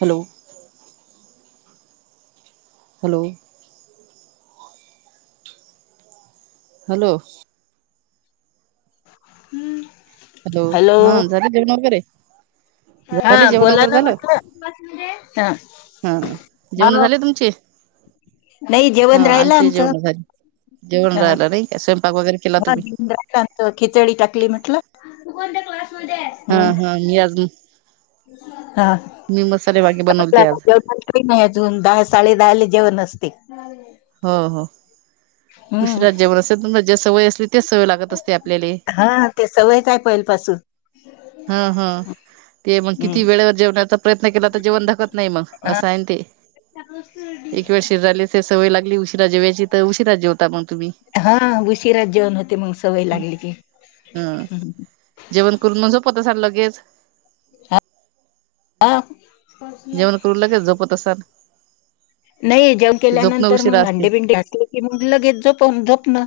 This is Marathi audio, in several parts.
हॅलो. हॅलो. हालो. हूं! हॅलो हा झाले जेवन वगैरे. हा झाले जेवण बोला वगैरे ना झालं म्हटलं हं! हा जेवण झाले तुमचे नाही ह जेवण राहिलं आमचे आमचं. जेवण झाले जेवण राहिलं नाही का स्वयंपाक वगैरे केला तुम्ही [unintelligible] खिचडी टाकली म्हटलं तु कोणत्या क्लास हा हा मी आज हा मी मसाले वागे आता बसले बनवते आता आज जेवणाले टाइम हे आजुन दहा, साडे दहा ले जेवण नसते हो हो उशीरा जेवणं असते तुमच्या ज्या सवय अस हा ते सवयच हाय पहिलंपासून हं हं ते म किती वेळे हम्म व जेवणाचा प्रयत्न केला त जेवणं धकत नाही म हा असं आहे न ते. एक वेळ शरीराला ते सवय लागली उशिरा जेवायची त उशिरा जेवता मग तुम्ही. हा उशीराच जेवण होते मग सवय लागली की. हा हम्म. जेवण करून म झोपत असाल लगेच हा जेवण करून लागेल झोपत असाल नही जेवण की झोपणं केल्यानंतर उशिरा मग असते. भांडी बिंडी घासले की मग लगेच झोपूण झोपण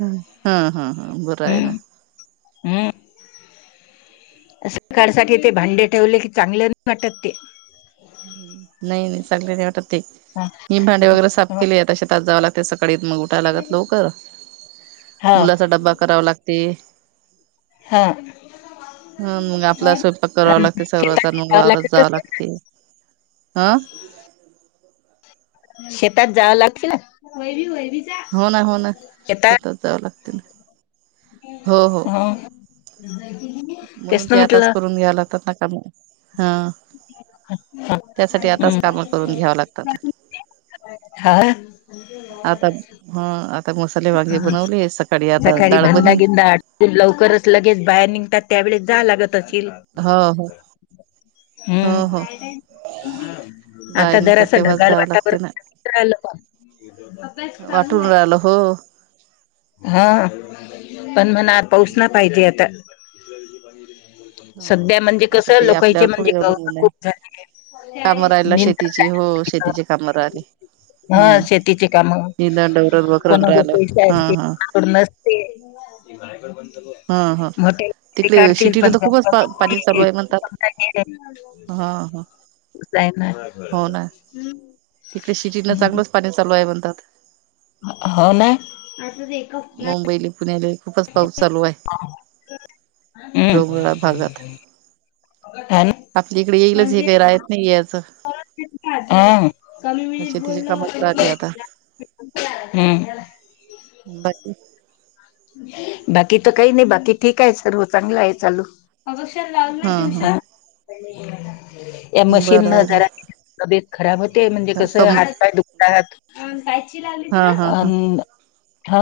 ह हा हा हा बरय आहे ना. सकाडं साठी ते भांडे ठेवले, की चांगले नाही वाटतं ते. नाही, नाही चांगले नाही वाटतं. ते हा, मी भांडे वगैरे साफ हा. केले, आता शेतात जावं लागतेय सकाळी, मग उठाव लागत लवकर. हो मुलाचा डब्बा करावा लागते. हा! ह मग आपला स्वयंपाक करावा अं, लागते सर्वचां शेतात मग जावं वावरत लागत जावा असते ना लागते. अ! शेतात जावं लागती ना हो ना, हो ना, शेतात जावं लागते ना हो हो. ह [unintelligible] तेच म्हणून ना ते आताच म्हटलं करून घ्या लागतात ना काम हं! हं, त्यासाठी आताच हं, कामं करून घ्याव लागतात. हा आता हं आता मसाले वांगे हं. बनवले सक सकाळी [inaudible] धंदा गिंदा आटपून लगेच बाहेर निघतात त्यावेळेस जावं लागत असेल हो हो [inaudible] [inaudible] हो हो हम्म आता बायांचा जरास तेव्हाच ढगाल जावं लागते ना वातावरन ल [inaudible] वाटून राहिलं हो हा [inaudible] पण म्हणा पाऊस ना पाहिजे आता हो सध्या म्हणजे आता कस ते लोकचे आपल्यावर म्हणजे थोडी [unintelligible] ग अवलंबून आहे खूप झाले कामं राहिला नि शेतीची हो शेतीची काम राहिली हा हम्म शेतीची काम [inaudible] निंदण डवरण वखरण कोणावर राहिलं पैसे हा असतील हा थड [unintelligible] नसते हा हा मोठे [inaudible] तिकडे काढतील शिटीला पण तर [inaudible] खूपच पा पाणी चालू आहे म्हणतात हा हा! जाय ना हो ना तिकडे [inaudible] शिटीन चांगलंच पाणी चालू आहे म्हणतात हो ना [inaudible] असंच एक मुंबईले पुण्याले खूपच पाऊस चालू आहे हम् डोंगराळ भागात [inaudible] ह ना आपल्या इकडे [inaudible] येईलच हे म्हणजे काही राहत नाही याचं कमी मिनिट शेतीचे बोलण कामच राहिले आता [inaudible] ब [inaudible] बाकी [inaudible] तर काही नाही बाकी ठीक आहे सर्व चांगला आहे चालू हा हा या [unintelligible] मशीन बरं न आहे ना जरा तबेत खराब ते म्हणजे कस कम हात पाय दुखतात [inaudible] हा हा हा हा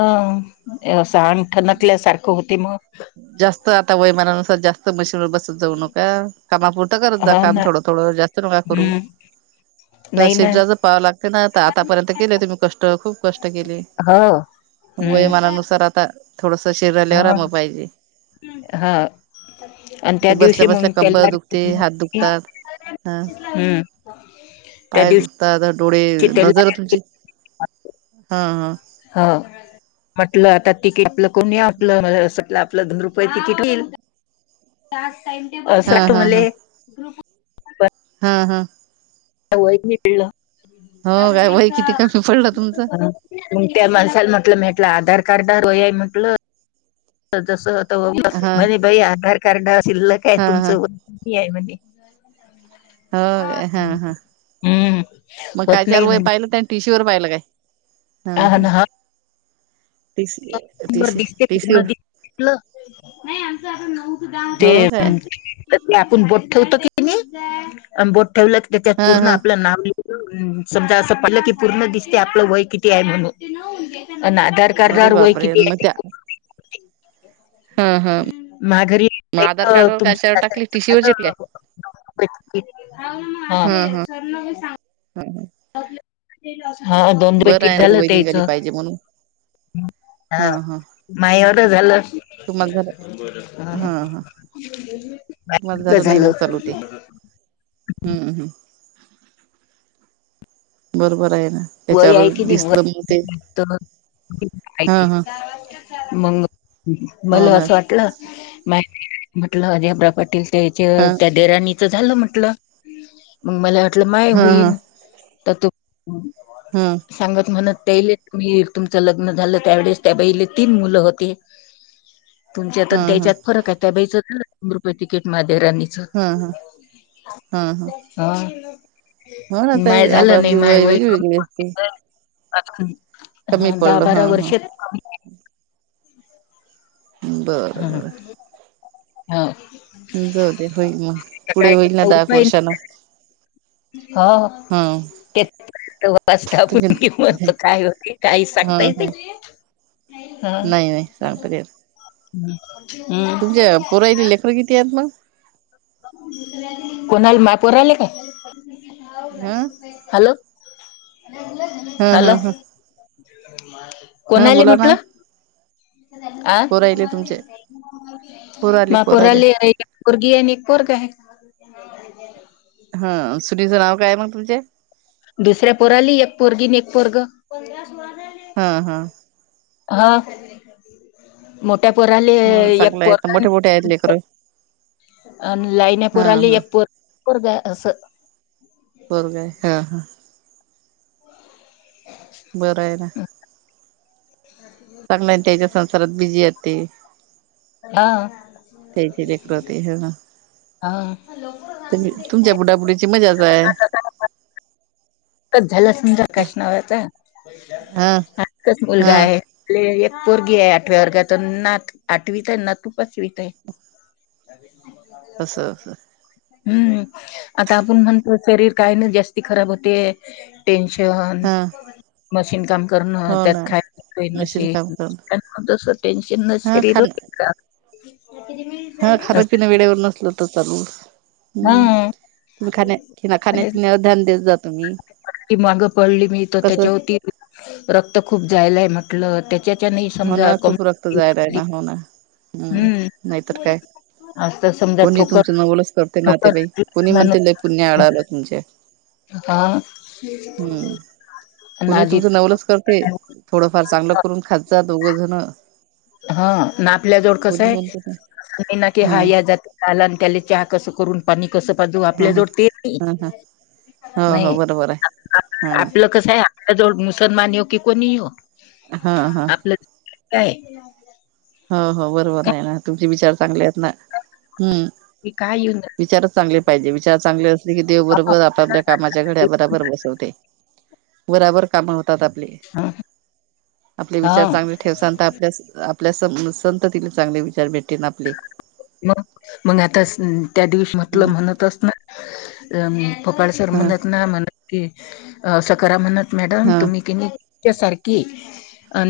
[inaudible] असं अंग ठणकल्यासारखं होते मग वैयमानानुसार जास्त बसत जाऊ नका कामापुरत करत जा हो काम ना थोडं थोडं जास्त नका करू हम्म नाही ना श्रीजाच पाहावं लागते ना तर आतापर्यंत गले होते खूप कष्ट केले हो [inaudible] हम्म वयमानानुसार आता थोडस शरीरालावर हा आराम पाहिजे. हा. आणि ते त्या बसल्या दिवशी बसल्या मग कंबर त्याला दुखते हात [inaudible] दुखतात ह हम्म त्या पाय दिवशी दुखतात आता डोळे त्याला नजर तुमची [inaudible] हा हा हा म्हटलं [inaudible] आता तिक आपलं कोणी आपलं असट [inaudible] आप [unintelligible] दोन रुपये तिकीट हा होईलठ हा हा हा [unintelligible] हा- हा- एक मी वळलं हो काय वय किती कमी पडलं तुमचं [unintelligible] [inaudible] त्या माणसाला म्हटलं आधार कार्ड म्हटलं [inaudible] जस हा [inaudible] म्हणे बाई आधार कार्ड शिल्लक आहे हा हा तुमचं वय किती आहे म्हणे? हो हा हा हम्म मग होत कायच्यार नाही वय म्हणे पाहिलं त्या टिश्यूवरर पाहिलं काय [inaudible] हा -हा टीसी [unintelligible] र टीसी दिसते प टीसी न दि [unintelligible] [inaudible] नाही आमच आ नऊधा [unintelligible] हो ते काय आपण बोट ठेवतो की नाही बोट ठेवलं की त्याच्यात हा पूर्ण हा आपलं नाव समजा असं पलं की पूर्ण दिसते आपलं वय किती आहे म्हणून अरे खरोखर वय बापरे किती मग ते? त्या ह मा घरी मग आधार तुम कार्ड वर काशावर च्या टाकली टीशी वर चिटल्या [unintelligible] मग अस सरन हा हा सांग [unintelligible] ह हा दोन दा बरं किट आहे झालं वय होते हीच निघाली पाहिजे म्हणून [unintelligible] हा माय एवढ झालं तुम्हाला झालं हा हा तुम्हाला झालं नाही झाल मग चालू ते हम्म हम्म... बरोबर आहे ना त्याच्यावर दिसलं मी ते ह तर हा हा मंग हो मला ना असं वाटलं मा म्हटलं जब्र पाटील त्याचे हा त्या देराणी झालं म्हटलं मग मला वाटलं माय हा हा होईल तर त हा सांगत म्हणत त्या मी तुमचं लग्न झालं त्यावेळेस त्या बाईले तीन मुलं होते तुमच्या हा तर हा हा त्याच्यात फरक आहे त्या बाईच तर रुपये तिकीट म देरानीच हा हा हो ना आता माय हल्ली झालं नाही आपपली माय वय वेगळी वेगळी असते कमी कमी हा दहा पडलं बारा हा हा वर्ष बर हा बर हा जाऊ दे होईल मग पुढे होईल ना दहा एक वर्षान हा.... ते तव्हा वाचतो तुम्ही आपण कि मरतो काय होत काही हा सांगता येते हा हा.... नाही नाही सांगता नाही येत हम्म तुमच्या पुरा जिल्ह्यात बी आहेत ना कोणाल मापू राहिले काय ह.... हॅलो हॅलो हा हा कोणा आली. बोला ना म्हंटलं आ पोरायले तुमचे मा पोराले एक पोरगी कोर का आहे हं सुनेच् नाव काय मग तुम च्या दुसऱ्या पोराली एक पोरगी अन एक पोरग हा हा.... हा मोठ्या पोराले हो एक चांगलं आहे मोठे मोठे आहेत लेकर पोरगी अन् लिहिने हा पोराले हा एक ऐक पोरग अस- हो काय हा हा... [unintelligible] बरये ना चांगलं आहे त्याच्या संसारात बिझी ये ते. हा त्यांची लेकरं ते ह ह... हा... बाकी मजात हाय झालं सुंदर काश नावता हा हच मुलगा हा आहे पोरगी आहे आठव्या वर्गात अन् नात आठवीच आहे नातू पाचवीत आहे असं... हम्म आता आपण म्हणतो शरीर काही नाही जास्ती खराब होते टेन्शन हा मशीन काम करण हो त्यात ना खायला प्यायला मशीन नाशि काम करण तस टेन्शन न हा शरीर हो खाण का हा खाना पिना वेळेवर नसलं तर चालेल हम्म हा तुम्ही खाण्या खाण्यापिण्यावर ध्यान देत जा तुम्ही ती मागं पडली मी तर कसं त्याच्यावरती रक्त खूप जायलाय म्हटलं त्या होणार खूप रक्त जायला आहे ना होणार हम्म हम्म नाहीतर काय आज तर समजा कोणी ठोकर तुमचं नवलच करते ना ते बाई ठोकर कोणी म्हणते लय पुण्य अडायल तुमचं. हा. आणि कोणी आजी तुमचं नवलच करते थोडंफार चांगलं करून खात जा दोघजन. हा ना आपल्या जवड कस आहे. म्हणते ना की हा या जातलान केले चहा कसं करून पाणी कस पाजू हा आपल्या हा जवड ते हा हा हो हो नाही बरोबर आहे हा आपलं कस आहे. जवळ मुसलमान ये की कोणी ये हा हा आपलं काय हो हो बरोबर आहे ना तुमचे विचार चांगले आहेत ना हम्म. काय काय येऊन विचारच चांगले पाहिजे विचार चांगले असले की देव बरोबर आपापल्या कामाच्या घड्या बराबर बसवते. [inaudible] बराबर काम होतात आपली हा आपले हा विचार चांगले ठेवचान तर आपल्या आपल्या संततीला चांगले विचार भेटे ना आपले. मग मग आता त्या दिवशी म्हटलं म्हणत अस ना अ फोकाळसर हा म्हणत ना म्हणत की सकरा म्हणत मॅडम हा तुम्ही कि नाही च्या सारखी अ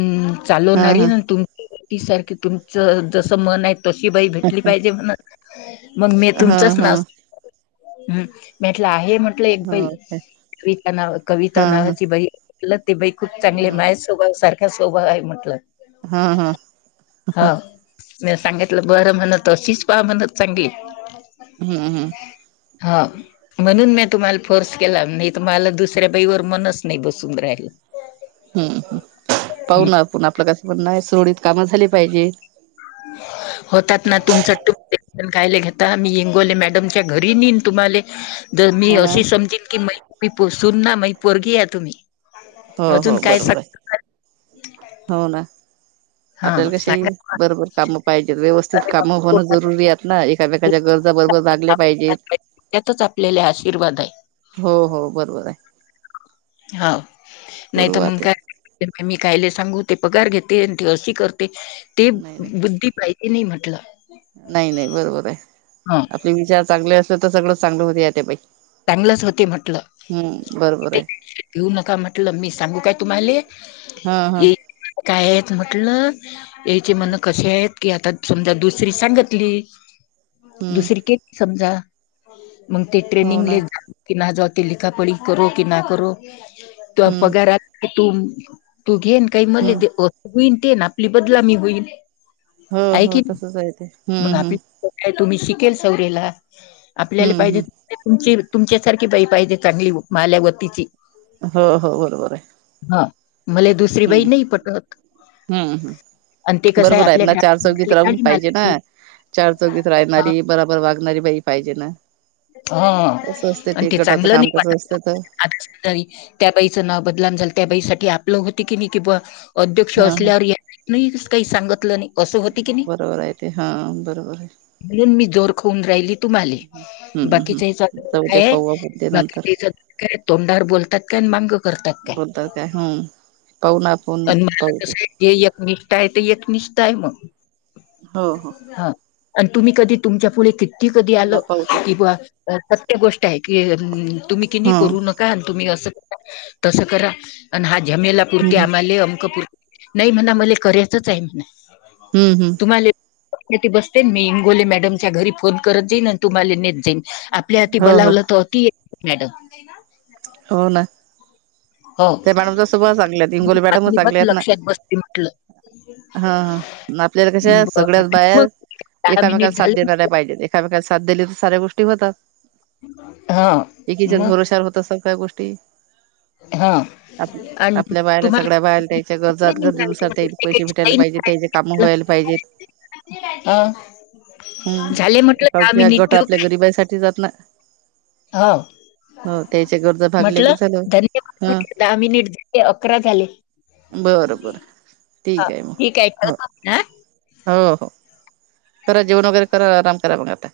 हा चालवणारी हा तुम ती सारखे तुमचं जसं मन आहे तशी बाई भेट ण मग मी हा तुमचच हा ना आहे म्हटलं एक हो हा पज कविता नाव कविता हा नावाची बाई ते बाई खूप चांगले हा माय स्भाव सारख सोभाग आहे म्हटलं. हाम्म हम्म. म सांगितलं बरं म्हणत तशिच पा म्हणत. चांगली हम्म हम्म. हा म्हणून मी तुम्हाला फोर्स केला नाही तर मला दुसऱ्या बाईवर मनच नाही बसून राहिल. हम्म् पाह ना आपण आपलं कसं पण नाही सुरळीत कामं झाली पाहिजे. होतात ना तुमच कायला घेता मी इगोवले मॅडमच्या घरी निन तुम्हाले. जर मी हो ना अशी समजिन की म तुही सुन ना म पोरघी या तुम्ही. हो अजून हो काय बरोबर आहे [unintelligible] हो ना. हा आपल्याला कशी सांगा बरोबर कामं पाहिजेत व्यवस्थित काम होणं जरुरी आहेत ना एकामेच्या गरजा बरोबर लागल्या पाहिजेत. त्यातच आपल्याल्या हो हो बरोबर आहे. हो नाही करू तर आ मग ते काय. मी कायले सांगू ते पगार घेते आणि ते अशी करते ते नाही नाही बुद्धी पाहिजे नाही म्ह नाही नाही बरोबर आहे ह आपले विचार चांगले असल तर सगळं चांगलं होते आत्या बाई. चांगलंच होते म्हटलं. हम्म बरोबर ते आहे. घेऊ नका म्हटलं मी सांगू काय तुम्हाला हा हा ये काय म्हटलं याचे हा मन कसी आहेत की आता समजा दुसरी सांगितली. हम्म दुसरी के समजा मग ते हो ट्रेनिंग ना की ते लिखापळी करो की ना करो ते हम्म पगार तू तू घेन. काही म्हले हम्म दे होईल ते ना आपली बदलामी होईल. हो आहे हो की तसच आहे ते, हम्म मग आपली हम्म. काय तुम्ही शिकेल सौरेला आपल्याला हम्म पाहिजे हम्म च तुमच्या सारखी बाई पाहिजे चांगली माल्यावतीची. हो हो बरोबर आहे. मले दुसरी हम्म बाई नाही पटत. हम्म आणि ते हम्म कसं आहे बरोबर आहेत आपल्या ना चार चौगीत राहून गाडी पाहिजे ना. मालकी चार चौघीत राहणारी बराबर वागणारी बाई पाहिजे ना. हा कसं असतं आणि ते गटाचं चांगलं काम नाही वाट कसं असतं तर त्या बाईचं नाव बदलाम झालं. त्या बाईसाठी आपलं होती की नाही किंवा अध्यक्ष हा हा असल्यावर याही काही सांगितलं नाही. असं होते की बरोबर आहे ते हा बरोबर. म्हून मी जोर खाऊन राहिली तुम्हाली हम्म बाकीचा हेचा हम् जाऊ द्या काये आहे पाहू आपण ते नंतर बाकीचा हचा काय तोंडावर बोलतात काय मांग - बद्दार काय हम. पण मला कस आहे जे एकनिष्ठा आहे ते एकनिष्ठा आहे मग. हो हो हा. आणि तुम्ही कधी तुमच्या पुढे किती कधी हो आलं. ना पाहू ते प्रत्येक गोष्ट आहे की, तुम्ही कि नाही हम्म करू नका आणि तुम्ही असं तस करा आणि हा जमेला पुुरते हम्म आम्हाले अंकपर नाही म्हणा मला करायचच आहे म्हणा. हम्म हम्म ती बसते मी इंगोले मॅडमच्या घरी फोन करत जाईन आणि तुम्हाला न आपल्या हाती हो हो बलावलं तर मॅडम. हो ना. हो ते बॅडमचा स्वभाव चांगलेत हिंगोली मॅडम बातमी चांगले बत आहेत ना. लक्षात बसते म्हटलं. हा हा आपल्याला कश बरं सगळ्याच मग बाहेर. दहा मिनिट एकामेकांला साथ देणाऱ्या झाले. पाहिजेत एकामेकांना साथ दिली तर साऱ्या गोष्टी होतात. हा एकीच्या मग भरोषावर होत अस काय गोष्टी. हा आणि आपल्या बाहेला तुम्हाला सगळ्या बाहेला त्याच्या गरजात गरजेनुसार त्या पैसे भेटायला पाहिजे त्याचे कामं व्हायला पाहिजेत. हं, झाले हम्म म्हटलं दहा का मिनिट गट ठेवू आपल्या काय गरीबाांसाठी जात ना हो हो तेच म्हटलं धन्यवाद म्ह दहा मिनिट झाले अकरा झाले. बरं बरं ह ठीक आहे मग ठीक हो आहे ह. हो हो करा जेवण वगैरे करा आराम करा मग आता.